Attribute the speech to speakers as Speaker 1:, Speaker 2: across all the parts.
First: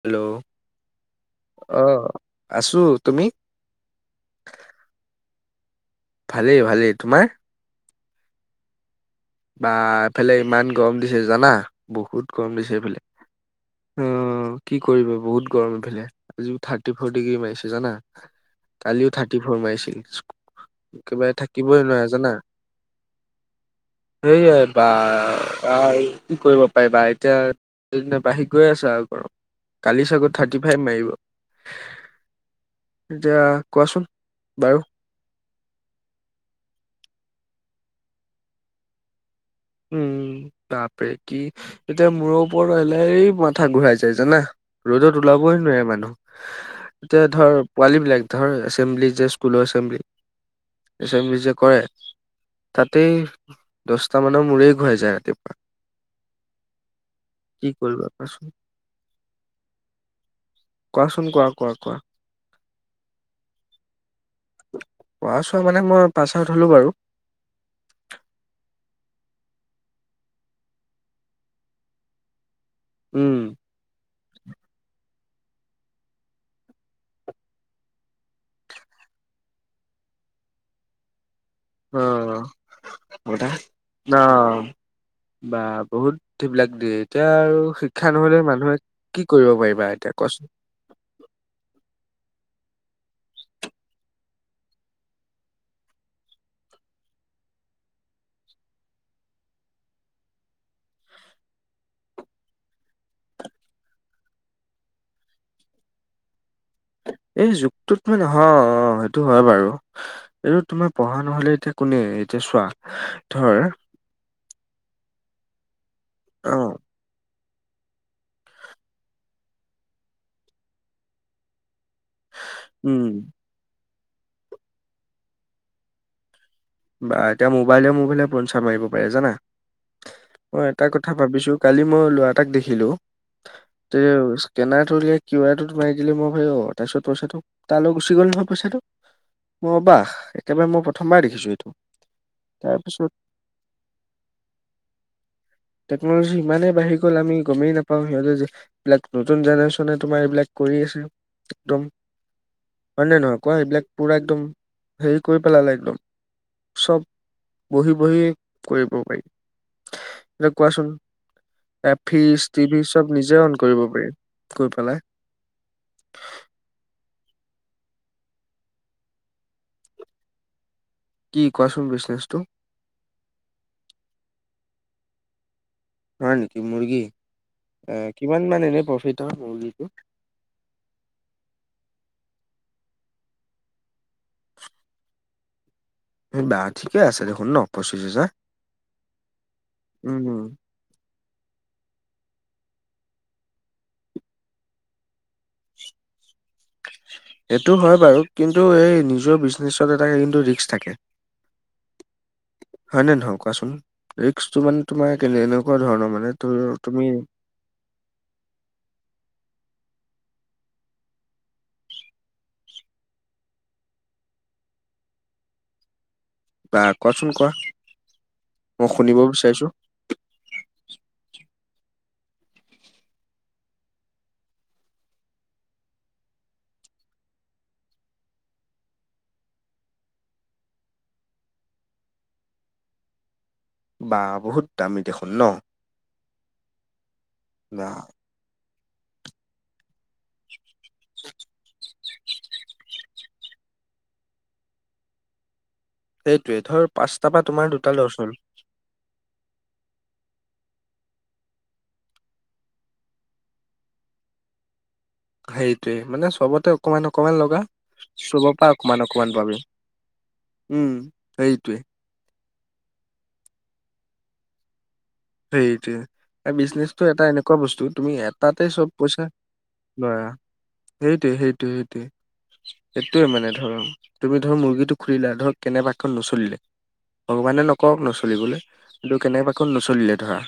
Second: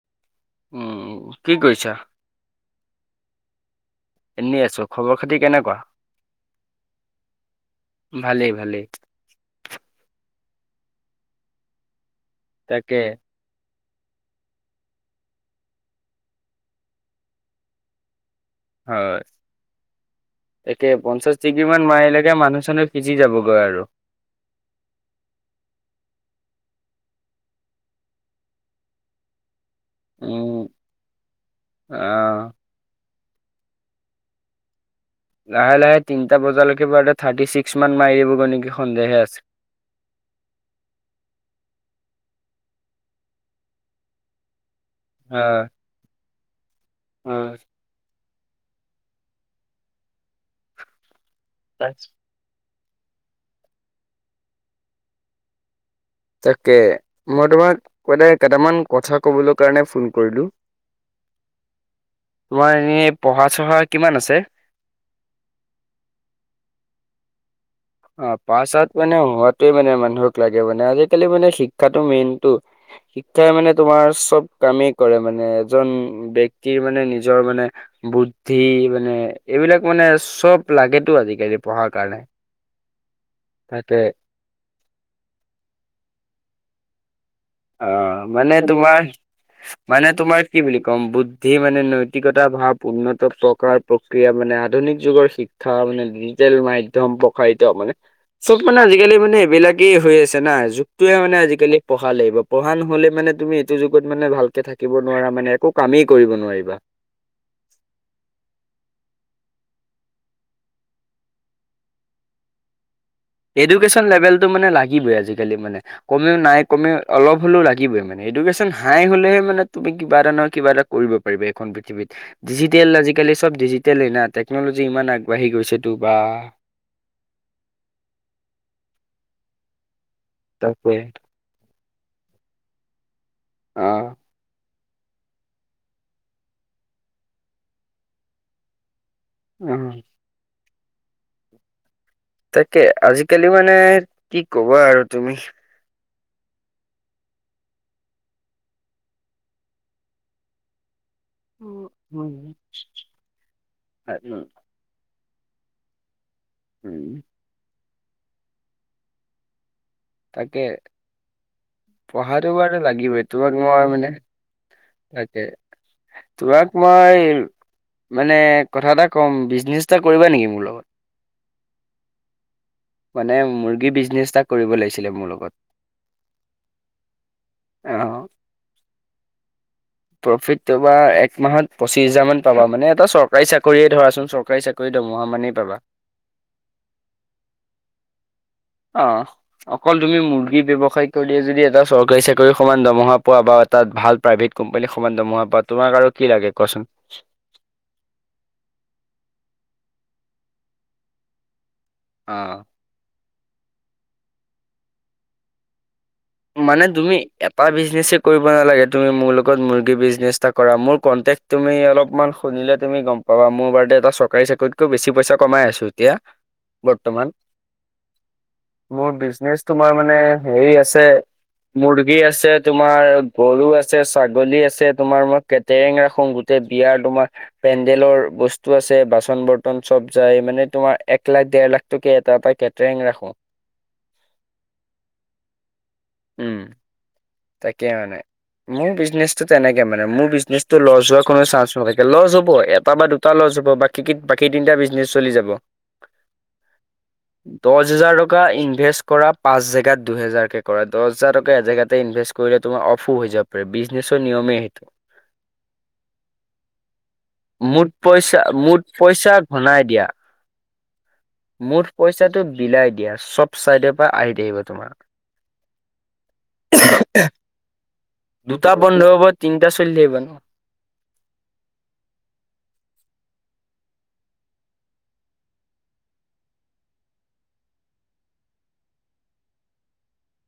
Speaker 1: Hello
Speaker 2: উম, কি কৰিছা?
Speaker 1: অঁ আছোঁ, তুমি?
Speaker 2: এনে আছো, খবৰ খাতি কেনেকুৱা?
Speaker 1: ভালেই ভালেই, তোমাৰ?
Speaker 2: ভালেই ভালেই।
Speaker 1: বা এইফালে ইমান গৰম দিছে জানা বহুত গৰম দিছে
Speaker 2: তাকে
Speaker 1: এইফালে। অঁ কি কৰিব বহুত গৰম এইফালে আজি থাৰ্টি ফ'ৰ ডিগ্ৰী মাৰিছে জানা। কালিও
Speaker 2: হয়,
Speaker 1: থাৰ্টি ফৰ মাৰিছিল,
Speaker 2: তাকে পঞ্চাশ
Speaker 1: একেবাৰে
Speaker 2: ডিগ্ৰী মান
Speaker 1: থাকিবই নোৱাৰে
Speaker 2: মাৰিলেকে
Speaker 1: জানা।
Speaker 2: মানুহ চানুহ সিজি যাবগৈ আৰু।
Speaker 1: সেয়াই বা আৰু কি কৰিব পাৰিবা এতিয়া- দিনেদিনে বাঢ়ি গৈ আছে আৰু গৰম। কালি চাগৈ
Speaker 2: উম,
Speaker 1: থাৰ্টি ফাইভ মাৰিব।
Speaker 2: আহ
Speaker 1: এতিয়া কোৱাচোন বাৰু।
Speaker 2: লাহে লাহে তিনিটা বজালৈকে বাৰু থাৰ্টি ছিক্স মান মাৰি দিবগৈ নেকি সন্দেহে আছে।
Speaker 1: উম' বাপৰে কি এতিয়া মূৰৰ ওপৰত আহিলেই মাথা ঘূৰাই যায় জানা। ৰ'দত ওলাবই
Speaker 2: হয়,
Speaker 1: নোৱাৰে মানুহ। এতিয়া ধৰ
Speaker 2: হয়।
Speaker 1: পোৱালী বিলাক ধৰ, এচেম্বলি যে স্কুলৰ এচেম্বলি এচেম্বলি যে- কৰে
Speaker 2: তাক-
Speaker 1: তাতেই দচটামানৰ মূৰেই ঘূৰাই যায় ৰাতিপুৱা।
Speaker 2: তাকে মই
Speaker 1: কি
Speaker 2: তোমাক
Speaker 1: কৰিবা
Speaker 2: মানে
Speaker 1: কোৱাচোন।
Speaker 2: কেটামান কথা ক'বলৈ কাৰণে ফোন কৰিলো
Speaker 1: কোৱাচোন কোৱা সকলো কোৱা।
Speaker 2: তোমাৰ এনেই পঢ়া-চহা কিমান আছে?
Speaker 1: পঢ়া-চহা মানে মই পাছ আউট হ'লো বাৰু।
Speaker 2: অ পাছ আউট মানে হোৱাটোৱেই মানে মানুহক লাগে মানে আজিকালি মানে শিক্ষাটো মেইনটো।
Speaker 1: উম
Speaker 2: শিক্ষাই মানে তোমাৰ চব কামেই কৰে মানে এজন ব্যক্তিৰ মানে নিজৰ মানে বুদ্ধি মানে এইবিলাক মানে চব লাগেটো আজিকালি। পঢ়াৰ
Speaker 1: অ।
Speaker 2: কাৰণে
Speaker 1: দা
Speaker 2: তাকে
Speaker 1: অ বা বহুত সেইবিলাক দিয়ে এতিয়া আৰু
Speaker 2: অ,
Speaker 1: শিক্ষা নহ'লে
Speaker 2: মানে
Speaker 1: মানুহে
Speaker 2: তোমাৰ
Speaker 1: কি কৰিব পাৰিবা
Speaker 2: মানে
Speaker 1: এতিয়া
Speaker 2: তোমাৰ
Speaker 1: কোৱাচোন
Speaker 2: কি বুলি ক'ম বুদ্ধ বুদ্ধি মানে নৈতিকতা ভাৱ উন্নত প্ৰকাৰৰ প্ৰক্ৰিয়া মানে আধুনিক যুগৰ শি শিক্ষা মানে ডিজিটেল মাধ্যয়ম প্ৰসাৰিত মানে। চব মানে আজিকালি মানে এইবিলাকেই হৈ আছে না যুগটোৱে মানে আজিকালি পঢ়া লাগিব। পঢ়া নহ'লে মানে তুমি এইটো যুগত মানে ভালকে থাকিব নোৱাৰা মানে একো কামেই কৰিব নোৱাৰিবা।
Speaker 1: এই যুগটোত মানে অ সেইটো হয় বাৰু। এইটো তোমাৰ পঢ়া নহ'লে এতিয়া কোনে এতিয়া চোৱা ধৰ
Speaker 2: এডুকেচন লেভেলটো মানে লাগিবই আজিকালি মানে কমেও নাই
Speaker 1: অ'
Speaker 2: কমেও অলপ হ'লেও লাগিবই মানে এডুকেশ্যন হাই হ'লেহে মানে তুমি কিবা এটা নহয় কিবা এটা কৰিব পাৰা এইখন পৃথিৱীত। ডিজিটেল আজিকালি
Speaker 1: উম
Speaker 2: চব ডিজিটেলেই না টেকনলজি ইমান আগবাঢ়ি গৈছেটো বা!
Speaker 1: বা এতিয়া মোবাইলে মোবাইলে প্ৰঞ্চা মাৰিব পাৰে জানা মই এটা
Speaker 2: তাকে
Speaker 1: কথা ভাবিছো কালি মই ল'ৰা এটাক দেখিলো
Speaker 2: অ
Speaker 1: তে স্কেনাৰটো উলিয়াই কিউ আৰটোত মাৰি দিলে মই হৈ যাব তাৰ পিছত পইচাটো তালৈ গুচি গ'ল নহয় পইচাটো মই
Speaker 2: উ
Speaker 1: অ'বাহ একেবাৰে মই প্ৰথমবাৰ দেখিছো এইটো।
Speaker 2: তাকে
Speaker 1: তাৰপিছত
Speaker 2: আজিকালি মানে কি ক'বা আৰু তুমি।
Speaker 1: টেকন'লজি ইমানেই বাঢ়ি গ'ল আমি গমেই নাপাওঁ সিহঁতে যে এইবিলাক নতুন জেনেৰেশ্যনে তোমাৰ এইবিলাক কৰি আছে। একদম হয় নে নহয় কোৱা এইবিলাক পুৰা একদম হেৰি কৰি পেলালে একদম। চব বঢ়ি বঢ়ি কৰিব পাৰি এতিয়া
Speaker 2: তাকে
Speaker 1: কোৱাচোন এ ফ্ৰিজ,
Speaker 2: পঢ়াটো বাৰু
Speaker 1: টিভি চব
Speaker 2: লাগিবই
Speaker 1: নিজে
Speaker 2: তোমাক
Speaker 1: অন
Speaker 2: মই
Speaker 1: কৰিব
Speaker 2: মানে
Speaker 1: পাৰি গৈ পেলাই।
Speaker 2: তাকে তোমাক মই মানে কথা এটা ক'ম বিজনেছ এটা কৰিবা নিকি মোৰ লগত?
Speaker 1: কি কোৱাচোন বিজনেছটো?
Speaker 2: মানে মুৰ্গী বিজনেচ এটা কৰিব লাগিছিলে মোৰ লগত।
Speaker 1: হয় নিকি মুৰ্গী। আ
Speaker 2: অ',
Speaker 1: কিমান মান এনে প্ৰফিট হয় মুৰ্গীটোত?
Speaker 2: প্ৰফিট তোমাৰ একমাহত পঁচিশ হাজাৰ মান পাবা মানে এটা চৰকাৰী চাকৰিয়ে ধৰাচোন চোন চৰকাৰী চাকৰি দৰমহা মানেই পাবা।
Speaker 1: এই বা ঠিকে আছে দেখোন ন পঁচিছ হাজাৰ?
Speaker 2: অ, অকল তুমি
Speaker 1: উম
Speaker 2: মুৰ্গী ব্যৱসায় কৰিয়ে যদি এটা চৰকাৰী চাকৰিৰ সমান দৰমহা পোৱা বা এটা ভাল প্ৰাইভেট কোম্পানীৰ সমান দৰমহা পোৱা তোমাক আৰু কি লাগে কোৱাচোন?
Speaker 1: সেইটো হয় বাৰু কিন্তু এই নিজৰ বিজনেছত এটা কিন্তু ৰিস্ক থাকে।
Speaker 2: অ।
Speaker 1: হয় নে নহয় কোৱাচোন ৰিক্সটো মানে তোমাৰ কেনে এনেকুৱা ধৰণৰ মানে
Speaker 2: মানে তুমি এটা বিজনেছে কৰিবা লাগে, তুমি মোৰ লগত মুৰ্গী বিজনেচ এটা কৰা। মোৰ কনটেক্ট তুমি অলপমান শুনিলে তুমি গম পাবা মোৰ বাৰে এটা চৰকাৰী চাকৰিতকৈ বেছি পইচা কমাই আছো, এতিয়া।
Speaker 1: বা
Speaker 2: বৰ্তমান
Speaker 1: কোৱাচোন কোৱা মই
Speaker 2: মোৰ
Speaker 1: শুনিব
Speaker 2: বিজনেছ
Speaker 1: বিচাৰিছো
Speaker 2: তোমাৰ মানে হেৰি আছে মুৰ্গী আছে তোমাৰ গৰু আছে, ছাগলী আছে তোমাৰ মই কে টৰেং ৰাখো গোটেই বিয়াৰ তোমাৰ পেণ্ডেলৰ বস্তু আছে বাচন বৰ্তন চব যাই, মানে তোমাৰ এক লাখ, দেৰ লাখ টকাকে এটা, এটা কেটাৰিং ৰাখো।
Speaker 1: বা বহুত দামী দেখোন ন।
Speaker 2: উম।
Speaker 1: বা
Speaker 2: তাকে মানে মোৰ বিজনেছটো তেনেকে মানে, মোৰ বিজনেছ লছ হোৱা কোনো চান নাই। লছ হ'ব, এটা বা দুটা লছ হ'ব বাকী, বাকী তিনিটা বিজনেছ চলি যাব।
Speaker 1: সেইটোৱে ধৰ পাঁচটা বা তোমাৰ
Speaker 2: দহ
Speaker 1: দুটা লছ
Speaker 2: হাজাৰ
Speaker 1: হ'ল
Speaker 2: টকা ইনভেষ্ট কৰা পাঁচ জেগাত দুহেজাৰকে কৰা দহ হাজাৰ টকা এজেগাত ইনভেষ্ট কৰিলে তোমাৰ অফো হৈ যাব পাৰে, বিজনেছৰ নিয়মেটো সেইটো।
Speaker 1: সেইটোৱে মানে চবতে অকমান অকমান লগা,
Speaker 2: মুঠ পইচা
Speaker 1: চবৰ পৰা
Speaker 2: মুঠ
Speaker 1: অকমান
Speaker 2: পইচা
Speaker 1: অকমান পাবি।
Speaker 2: ঘনাই দিয়া
Speaker 1: উম। সেইটোৱে।
Speaker 2: মুঠ পইচাটো বিলাই দিয়া চব চাইডৰ পৰা আহি থাকিব তোমাৰ।
Speaker 1: সেইটোৱে বিজনেছটো এটা এনেকুৱা বস্তু তুমি এটাতে
Speaker 2: দুটা
Speaker 1: চব
Speaker 2: বন্ধ
Speaker 1: পইচা
Speaker 2: হ'ব চলি তিনিটা থাকিব ন।
Speaker 1: লৰা সেইটোৱে, সেইটোৱে, সেইটোৱে। সেইটোৱে মানে ধৰ তুমি ধৰ মুৰ্গীটো খুলিলা ধৰক কেনেবাকে নচলিলে ভগৱানে নকৰক নচলিবলৈ, কিন্তু কেনেবাকে নচলিলে ধৰা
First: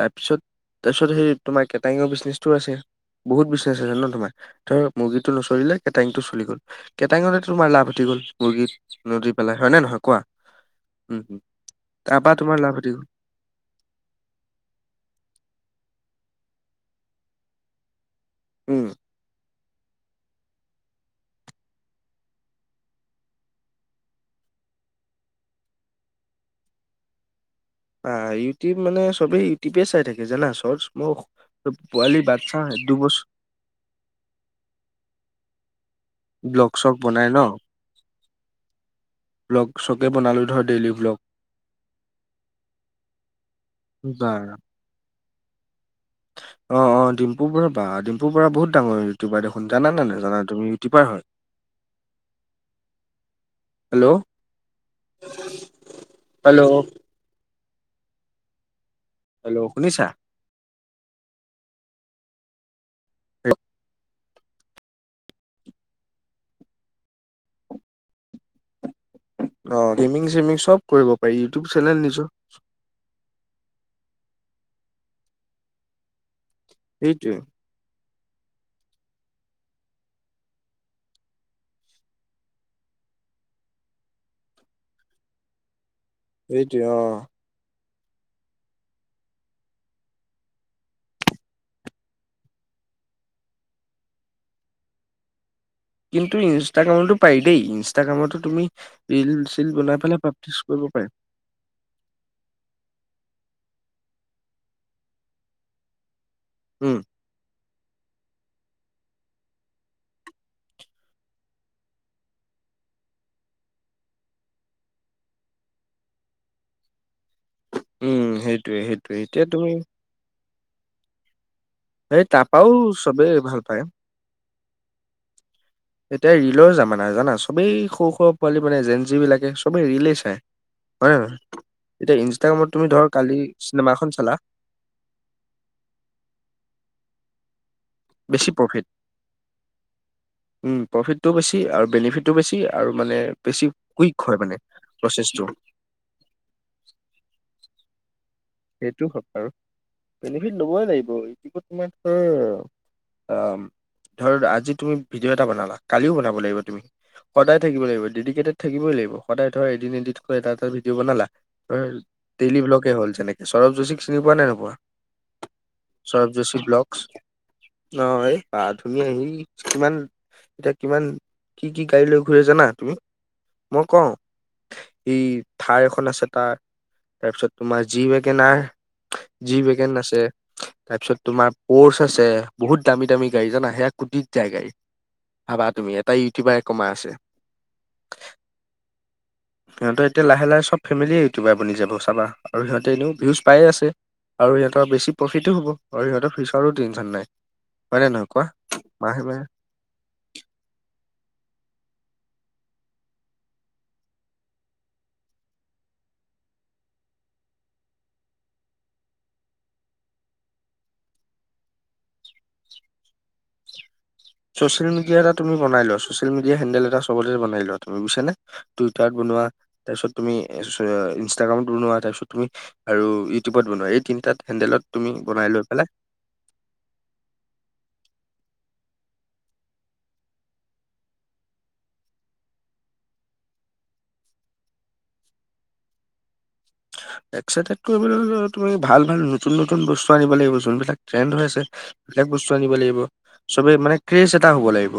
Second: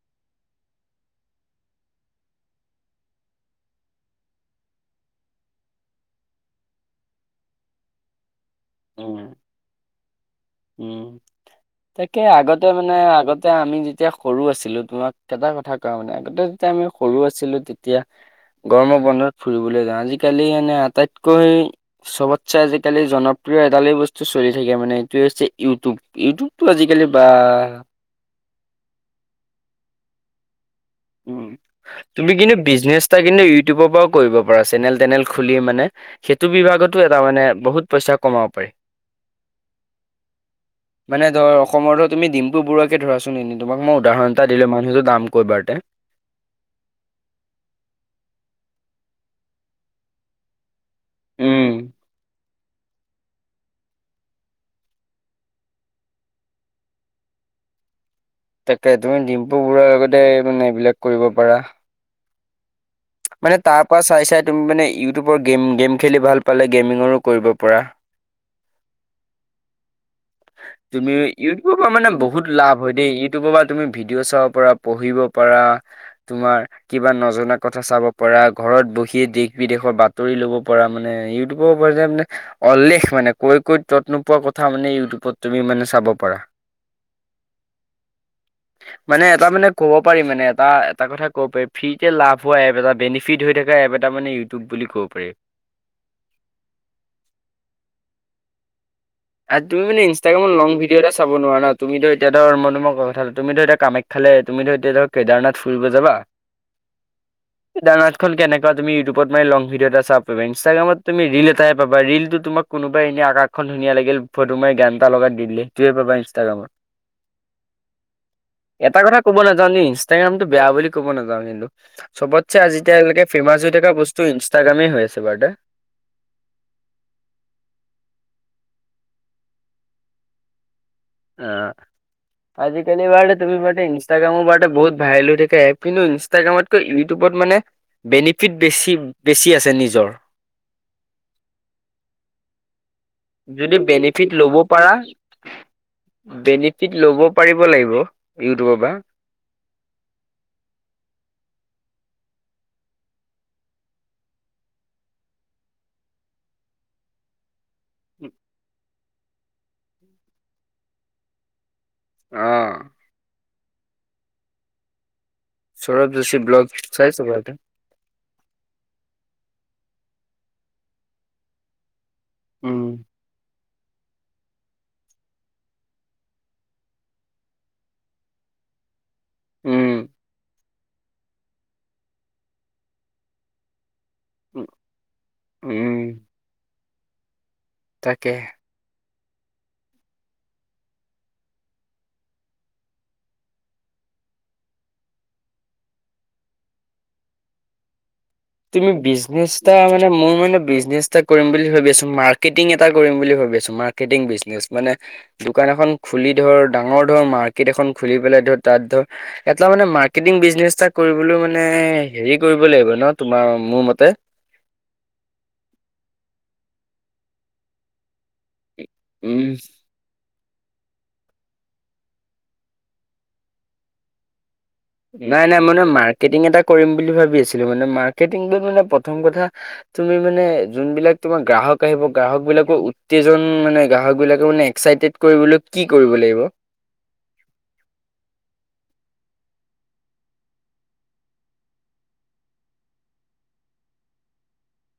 Speaker 1: তাৰপিছত, তাৰপিছত সেই তোমাৰ কেটাৰিংৰ বিজনেছটো আছে। বহুত বিজনেছ আছে ন তোমাৰ ধৰ মুৰ্গীটো নচলিলে, কেটাৰিং টো চলি গ'ল। কেটাৰিঙতে তোমাৰ লাভ উঠি গ'ল মুৰ্গীত
Speaker 2: উম
Speaker 1: নদী পেলাই হয় নে নহয় কোৱা?
Speaker 2: উম। তাকে
Speaker 1: তাৰপা তোমাৰ
Speaker 2: আগতে
Speaker 1: লাভ উঠি
Speaker 2: মানে
Speaker 1: গ'ল
Speaker 2: আগতে আমি যেতিয়া সৰু আছিলো তোমাক এটা কথা কোৱা মানে আগতে যেতিয়া আমি সৰু আছিলো, তেতিয়া
Speaker 1: উম
Speaker 2: গৰমৰ বন্ধত ফুৰিবলৈ যাওঁ আজিকালি এনে আটাইতকৈ ছবতকে আজিকালি জনপ্ৰিয় এডালেই বস্তু চলি থাকে মানে সেইটো হৈছে ইউটিউব। ইউটিউবটো আজিকালি বাহ
Speaker 1: বাহ, ইউটিউব মানে চবে ইউটিউবে চাই থাকে জানা
Speaker 2: উম
Speaker 1: [inaudible]
Speaker 2: তুমি কিন্তু
Speaker 1: বাচ্ছা
Speaker 2: বিজনেছ এটা
Speaker 1: দুবছৰ
Speaker 2: কিন্তু ইউটিউবৰ পৰাও কৰিব পাৰা চেনেল-তেনেল খুলি মানে। সেইটো
Speaker 1: ব্লগ চগ
Speaker 2: বিভাগতো এটা
Speaker 1: বনাই
Speaker 2: মানে বহুত পইচা কমাব পাৰি।
Speaker 1: ব্লক শ্লকে বনালো ধৰ ডেইলী ভ
Speaker 2: মানে ধৰ অসমৰ ধৰ তুমি ডিম্পু বৰুৱাকে ধৰাচোন এনে তোমাক মই
Speaker 1: বা
Speaker 2: উদাহৰণ এটা দিলো মানুহটো দাম কৈ বাৰতে
Speaker 1: অ', অ' ডিম্পুৰ পৰা বা ডিম্পু বৰুৱা বহুত ডাঙৰ ইউটিউবাৰ দেখোন জানানে নাজানা তুমি? ইউটিউবাৰ হয়।
Speaker 2: উম
Speaker 1: হেল্ল'! হেল্ল'?
Speaker 2: তাকে তুমি ডিম্পু
Speaker 1: হেল্ল'
Speaker 2: বৰুৱাৰ
Speaker 1: শুনিছা
Speaker 2: লগতে মানে এইবিলাক কৰিব পাৰা। মানে তাৰ পৰা চাই চাই তুমি মানে ইউটিউবৰ গেম, গেম খেলি ভাল পালে গেমিঙৰো কৰিব পাৰা।
Speaker 1: অ' গেমিং চেমিং চব
Speaker 2: তুমি
Speaker 1: কৰিব পাৰি ইউটিউব
Speaker 2: ইউটিউবৰ পৰা
Speaker 1: চেনেল
Speaker 2: মানে
Speaker 1: নিজৰ
Speaker 2: বহুত লাভ হয় দেই, ইউটিউবৰ পৰা তুমি ভিডিঅ' চাব পাৰা পঢ়িব পাৰা, তোমাৰ কিবা
Speaker 1: সেইটোৱে
Speaker 2: নজনা কথা চাব পৰা ঘৰত বহিয়ে দেশ বিদেশৰ বাতৰি ল'ব পৰা মানে ইউটিউবৰ ওপৰত যে মানে অল্লেখ মানে কৈ কৈ তত নোপোৱা কথা মানে ইউটিউবত তুমি মানে চাব পাৰা
Speaker 1: সেইটোৱে অ
Speaker 2: উ মানে এটা মানে ক'ব পাৰি মানে এটা এটা কথা ক'ব পাৰি ফ্ৰীতে লাভ হোৱা এপ এটা বেনিফিট হৈ থকা এপ এটা মানে বুলি ক'ব পাৰি।
Speaker 1: কিন্তু ইনষ্টাগ্ৰামতো পাৰি দেই ইনষ্টাগ্ৰামতো তুমি ৰিল চিল বনাই পেলাই প্ৰাক্টিচ কৰিব পাৰি।
Speaker 2: নোৱাৰ ন তুমিতো এতিয়া ধৰ মই তুমি কথাটো তুমি ধো এতি কামাখ্যালে তুমি ধ এতিয়া ধক কেদাৰনাথ ফুৰিব যাবা। [inaudible]
Speaker 1: উম
Speaker 2: [inaudible] ইন্টাৰনেট খন কেনেকুৱা তুমি ইউিউবত মানে লং ভিডিঅ এটা চাবা ইনষ্টাগ্ৰামত তুমি ৰিল এটাহে পাবা ৰিলতো তোমাক কোনোবাই এনে আকাশখন ধুনীয়া লাগিল ফটো মাৰ গান এটা লগত দি দিলে তয়ে পাবা ইনষ্টাগ্ৰামত
Speaker 1: উম সেইটোয়ে
Speaker 2: এটা
Speaker 1: সেইটোয়ে
Speaker 2: কথা কব
Speaker 1: এতিয়া
Speaker 2: নাযাও
Speaker 1: তুমি
Speaker 2: যে ইনষ্টাগ্ৰামতটো বেয়া বুলি কব নাযাও কিন্তু
Speaker 1: সেই
Speaker 2: চবতছে
Speaker 1: তাৰপাও
Speaker 2: আজিতিয়ালৈকে
Speaker 1: চবেই ভাল
Speaker 2: ফেমাছ হৈ
Speaker 1: পায়।
Speaker 2: থকা বস্তু ইনষ্টাগ্ৰামে হৈ আছে বাৰু দো
Speaker 1: এতিয়া ৰিলৰ জামানা জানা চবেই সৰু সৰু পোৱালি মানে এজেঞ্চি বিলাকে সবেই ৰিলে চায়। হয় ন ন
Speaker 2: অ
Speaker 1: নহয় এতিয়া ইনষ্টাগ্ৰামত তুমি
Speaker 2: আজিকালি
Speaker 1: ধ
Speaker 2: বাৰু
Speaker 1: কালি
Speaker 2: তুমি বাৰু
Speaker 1: চিনেমা এখন চালা
Speaker 2: ইনষ্টাগ্ৰামৰ বাৰু বহুত ভাইৰেল হৈ থাকে এপ কিন্তু ইনষ্টাগ্ৰামতকৈ ইউটিউবত মানে বেনিফিট বেছি বেছি আছে নিজৰ
Speaker 1: প্ৰফিটটো বেছি আৰু বেনিফিটটো বেছি আৰু মানে বেছি
Speaker 2: যদি
Speaker 1: কুইক
Speaker 2: বেনিফিট
Speaker 1: হয়
Speaker 2: ল'ব
Speaker 1: মানে
Speaker 2: পাৰা
Speaker 1: প্ৰচেছটো
Speaker 2: বেনিফিট ল'ব পাৰিব লাগিব। ইউটিউবৰ পৰা
Speaker 1: সেইটো হক আৰু বেনিফিট লবই লাগিব এটো তোমাৰ ধৰ অ ধৰ আজি তুমি ভিডিঅ' এটা বনালা কালিও বনাব লাগিব তুমি সদায় থাকিব লাগি ডেডিকেটেড থাকিবই লাগিব সদায় ধৰ এদিন এড এটা এটা ভিডিঅ' বনালা।
Speaker 2: অ
Speaker 1: ডেইলী ব্লগে হ'ল যেনেকে সৌৰভ যোশীক চিনি পোৱা নে নোপোৱা?
Speaker 2: চৌৰভ যোশী ব্লগ চাইছোঁ বৰুতে।
Speaker 1: অ', এই বা ধুনীয়া আহি কিমান এতিয়া কিমান কি কি গাড়ী লৈ ঘূৰে জানা
Speaker 2: উম
Speaker 1: তুমি মই কওঁ। এই থাৰ এখন আছে তাৰ তাৰপিছত তোমাৰ যি যি ৱেগেন
Speaker 2: উম
Speaker 1: আছে। তাৰ পিছত তোমাৰ প'ৰ্চ আছে বহুত দামী দামী গাড়ী জানা সে কুতিত জাই গাড়ী ভাবা তুমি এটা
Speaker 2: উম
Speaker 1: ইউটিউবাৰে কমাই আছে।
Speaker 2: তাকে।
Speaker 1: সিহঁতৰ এতিয়া লাহে লাহে চব ফেমিলিয়ে ইউটোবাৰ বনি যাব চাবা আৰু সিঁহতে এনেও ভিউজ পায়ে আছে আৰু সিহঁতৰ বেছি প্ৰফিটো হ'ব আৰু সিহঁতৰ ফিউচাৰো টেনশন নাই হয় নে নহয় কোৱা?
Speaker 2: তুমি
Speaker 1: মাহে মাহে।
Speaker 2: বিজনেছ এটা মানে মোৰ মানে বিজনেছ এটা কৰিম বুলি ভাবি আছো মাৰ্কেটিং এটা কৰিম বুলি ভাবি আছো। মাৰ্কেটিং বিজনেছ মানে দোকান এখন খুলি ধৰ ডাঙৰ ধৰ মাৰ্কেট এখন খুলি পেলাই ধৰ তাত ধৰ এটা মানে মাৰ্কেটিং বিজনেচ এটা কৰিবলৈ মানে হেৰি কৰিব লাগিব ন তোমাৰ মোৰ মতে
Speaker 1: ছচিয়েল মিডিয়া এটা তুমি বনাই লোৱা ছচিয়েল মিডিয়া হেণ্ডেলত এটাব চবতে বনাই লোৱা তুমি বুজিছানে। টুইটাৰত বনোৱা
Speaker 2: উম
Speaker 1: তাৰ পিছত তুমি ইনষ্টাগ্ৰামত বনোৱা তাৰপিছত তুমি আৰু ইউটিউবত বনোৱা এই তিনিটা হেণ্ডেলত তুমি
Speaker 2: নাই
Speaker 1: বনাই
Speaker 2: নাই,
Speaker 1: লৈ
Speaker 2: মানে
Speaker 1: পেলাই
Speaker 2: মাৰ্কেটিং এটা কৰিম বুলি ভাবি আছিলো, মানে মাৰ্কেটিংটোত মানে প্ৰথম কথা তুমি মানে যোনবিলাক তোমাৰ গ্ৰাহক আহিব, গ্ৰাহক বিলাকৰ উত্তেজন মানে, গ্ৰাহক বিলাকে মানে এক্সাইটেদ কৰিবলৈ কি কৰিব লাগিব?
Speaker 1: এক্সাইটেড কৰিবলে হলে তুমি ভাল ভাল নতুন নতুন বস্তু আনিব লাগিব, যোনবিলাক ট্ৰেণ্ড হৈ আছে। সেইবিলাক বস্তু আনিব লাগিব, চবেই মানে ক্ৰেজ এটা হব লাগিব,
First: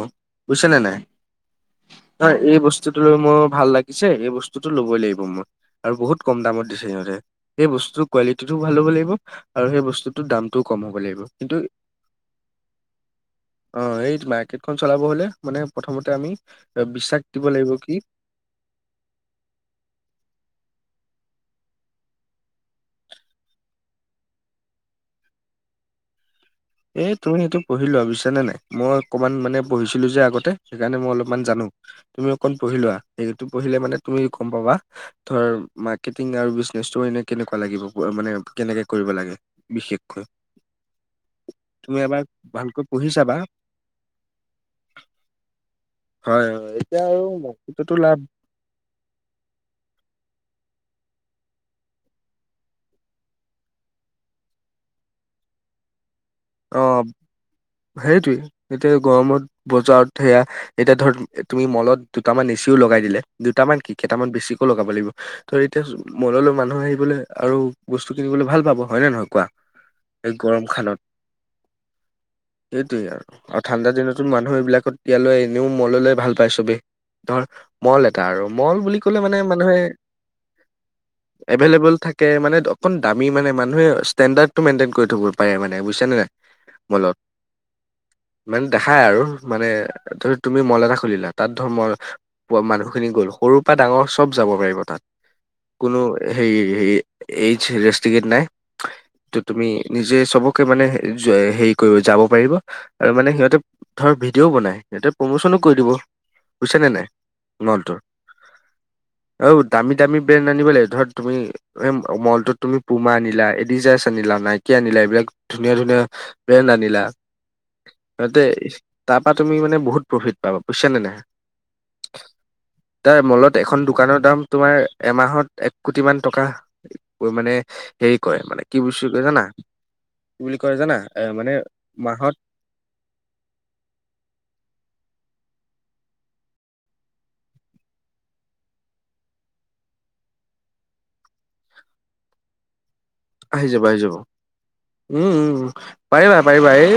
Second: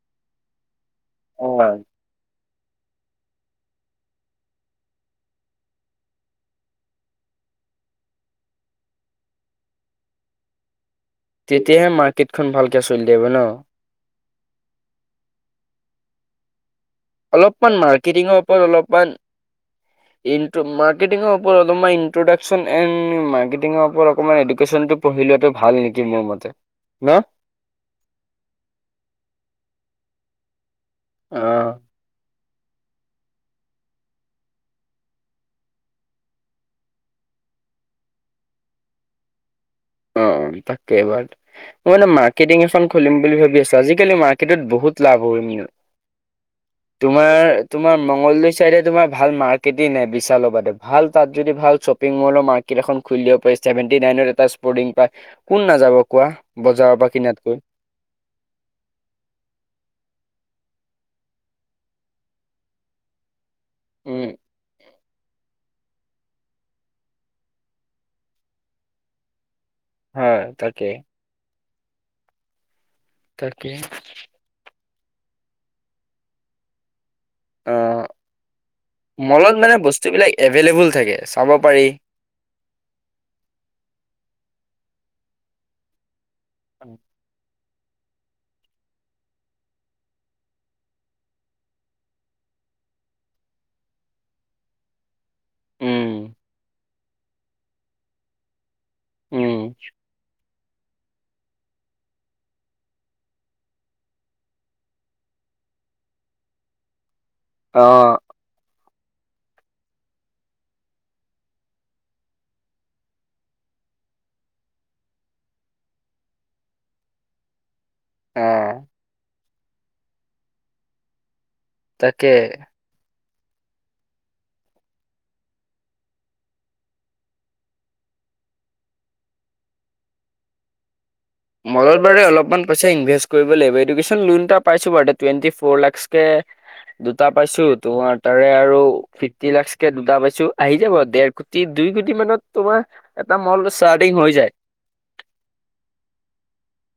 Speaker 1: বুজিছা নে নাই?
Speaker 2: অ'।
Speaker 1: ধৰ এই বস্তুটো মোৰ ভাল লাগিছে, এই বস্তুটো ল'বই লাগিব মই আৰু বহুত কম দামত দিছে সিহঁতে, সেই বস্তুটোৰ কোৱালিটিটোও ভাল হ'ব লাগিব আৰু সেই বস্তুতৰ দামতটোও কম হ'ব লাগিব। কিন্তু
Speaker 2: তেতিয়াহে মাৰ্কেটখন ভালকে চলি থাকিব ন'?
Speaker 1: অ', এইটো, মাৰ্কেটখন চলাব হ'লে, মানে প্ৰথমতে আমি বিশ্বাস দিব লাগিব
Speaker 2: অলপমান
Speaker 1: কি
Speaker 2: মাৰ্কেটিঙৰ ওপৰত, অলপমান ইন্ত্ৰ, মাৰ্কেটিঙৰ ওপৰত অলপমান ইনট্ৰডাকশচন, এনড মাৰ্কেটিঙৰ ওপৰত অকণমান এডুকেশ্যনটো পঢ়ি লোৱাটো ভাল নেকি মোৰ মতে। ন
Speaker 1: এই তুমি সেইটো পঢ়ি লোৱাা বুজিছা নে নাই? মই অকমান মানে পঢ়িছিলো যে আগতে সেইকাৰণে মই অলপমান
Speaker 2: অ
Speaker 1: জানো, তুমি অকণ পঢ়ি লোৱা, সেইটো পঢ়িলে মানে তুমি গম পাবা। ধৰ, মাৰ্কেটিং আৰু বিজনেচটো এনে কেনেকুৱা লাগিব, মানে কেনেকে কৰিব লাগে, বিশেষ
Speaker 2: অ', তাকে বা মই মানে
Speaker 1: এবাৰ
Speaker 2: মাৰ্কেটিং
Speaker 1: ভালকৈ
Speaker 2: এখন
Speaker 1: পঢ়ি
Speaker 2: খুলিম
Speaker 1: চাবা
Speaker 2: বুলি ভাবি আছোঁ, আজিকালি মাৰ্কেটত বহুত লাভ হয় ন।
Speaker 1: হয়, হয়। আৰু
Speaker 2: তোমাৰ,
Speaker 1: মাৰ্কেটতো
Speaker 2: তোমাৰ
Speaker 1: লাভ
Speaker 2: মংগলদৈ চাইডে তোমাৰ ভাল মাৰ্ক কেটেই নাই বিশালৰ বাদে, ভাল তাত যদি ভাল শ্বপিং মলৰ মাৰ্কেট এখন খুল দিব পাৰি, ছেভেণ্টি নাইনত এটা স্পৰ্টিং পাই, কোন নাযাব কোৱা? বজাৰৰ
Speaker 1: অ',
Speaker 2: পৰা কিনাতকৈ
Speaker 1: সেইটোৱেই, এতিয়া গৰমত বজাৰত সেইয়া এতিয়া ধৰ, তুমি মলত দুটামান এচিও লগাই দিলে, দুটামান কি?
Speaker 2: উম
Speaker 1: কেইটামান বেছিকেওঁ লগাব লাগিব। ধৰ, এতিয়া মললৈ মানুহে আহিবলৈ আৰু বস্তু কিনিবলৈ ভাল পাব, হয় নে নহয় কোৱা?
Speaker 2: হয়
Speaker 1: এই গৰম
Speaker 2: তাকে
Speaker 1: খানত। এইটোৱেই আৰু, আৰু
Speaker 2: তাকে
Speaker 1: ঠাণ্ডা দিনতো মানুহ এইবিলাকত ইয়ালৈ আহিলেও এনেও মললে ভাল পায়, চবেই। ধৰ,
Speaker 2: অ
Speaker 1: মল এটা আৰু, মল বুলি ক'লে মানে
Speaker 2: মলত
Speaker 1: মানুহে,
Speaker 2: বস্তু বিলাক এভেইলেবল থাকে চাব পাৰি
Speaker 1: এভেইলেবল থাকে কে মানে, অকণ দামী মানে, মানুহে ষ্টেণ্ডাৰ্ড মেইনটেইন কৰি থ'ব পাৰে মানে, বুজিছেনে নাই? মলত।
Speaker 2: [inaudible]
Speaker 1: মানে দেখাই আৰু, মানে, ধৰি তুমি মল এটা খুলিলা, তাত ধৰ মই প মানুহখিনি গলোঁ, সৰুৰ পৰা ডাঙৰ চব যাব পাৰিব তাত। কোনো
Speaker 2: উম
Speaker 1: হেৰি হেৰি, এইজ ৰেষ্ট্ৰিকেত নাই, ত'
Speaker 2: উম
Speaker 1: তুমি নিজ যে, চবকে মানে হেৰি কৰিব, যাব পাৰিব, আৰু মানে সিহঁতে ধৰ ভিডিঅ'ও বনাই, তেতিয়া প্ৰমোচনো কৰি দিব, বুজিছে নে নাই, মলটোৰ।
Speaker 2: [inaudible]
Speaker 1: অ', দামী দামী ব্ৰেণ্ড আনিব লাগিব, ধৰ তুমি এই মলটোত তুমি পুমা আনিলা, এদিডাছ আনিলা, নাইকি আনিলা, এইবিলাক ধুনীয়া ধুনীয়া ব্ৰেণ্ড আনিলা,
Speaker 2: অ
Speaker 1: সিহঁতে তাৰপৰা তুমি মানে বহুত প্ৰফিট পাবা, বুজিছা নে নাই?
Speaker 2: তাকেহে।
Speaker 1: তাৰ মলত এখন দোকানৰ দাম তোমাৰ এমাহত এক কোটি মান টকা মানে হেৰি কৰে মানে, কি [unintelligible] কয় জানা? কি বুলি কয় জানা? এ মানে
Speaker 2: মঙ্লবাৰে
Speaker 1: মাহত
Speaker 2: অলপমান পইচা ইনভেষ্ট কৰিব লাগিব। এডুকেশ্বন লোন এটা পাইছোঁ বাৰু টুৱেন্টি ফৰ লাখছ কে দুটা পাইছোঁ তোমাৰ, তাৰে আৰু ফিফটি লাখছকে দুটা পাইছোঁ। আহি যাব দেৰ তিন দুই কোটি মানত তোমাৰ এটা মল
Speaker 1: আহি যাব আহি যাব
Speaker 2: ষ্টাৰ্টিং হৈ যায়।
Speaker 1: উম, উম, পাৰিবা-পাৰিবা। এই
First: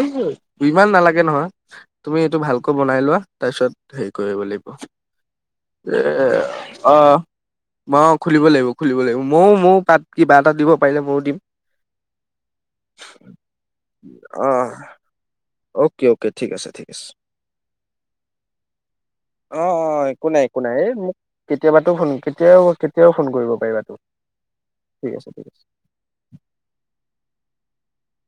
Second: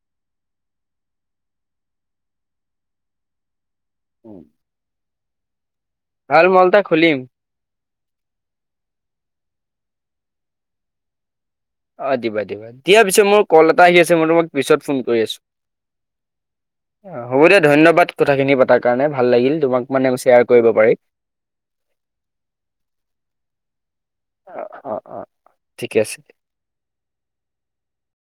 Speaker 1: ইমান নালাগে নহয়। তুমি এইটো ভালকৈ বনাই লোৱা, তাৰপিছত হেৰি কৰিব লাগিব। এ,
Speaker 2: ভাল মল এটা
Speaker 1: অহ।
Speaker 2: খুলিম
Speaker 1: অ' খুলিব লাগিব, খুলিব লাগিব। মইও, মইও তাত কিবা এটা দিব পাৰিলে, মইও দিম।
Speaker 2: অ, দিবা- দিবা। দিয়া পিছে মোৰ কল এটা আহি আছে। মই তোমাক
Speaker 1: অ
Speaker 2: পিছত ফোন কৰি আছোঁ।
Speaker 1: অ'কে অ'কে ঠিক আছে ঠিক আছে
Speaker 2: হ'ব দিয়া, ধন্যবাদ কথাখিনি পতাৰ কাৰণে। ভাল লাগিল
Speaker 1: অ
Speaker 2: তোমাক
Speaker 1: অ
Speaker 2: মানে
Speaker 1: একো
Speaker 2: শ্বেয়াৰ
Speaker 1: নাই একো
Speaker 2: কৰিব
Speaker 1: নাই এ
Speaker 2: পাৰি
Speaker 1: মোক কেতিয়াবাতো ফোন, কেতিয়াও কেতিয়াও ফোন কৰিব পাৰিবা।
Speaker 2: অ', অ',
Speaker 1: ঠিক
Speaker 2: অ',
Speaker 1: আছে, ঠিক আছে।
Speaker 2: ঠিকে আছে।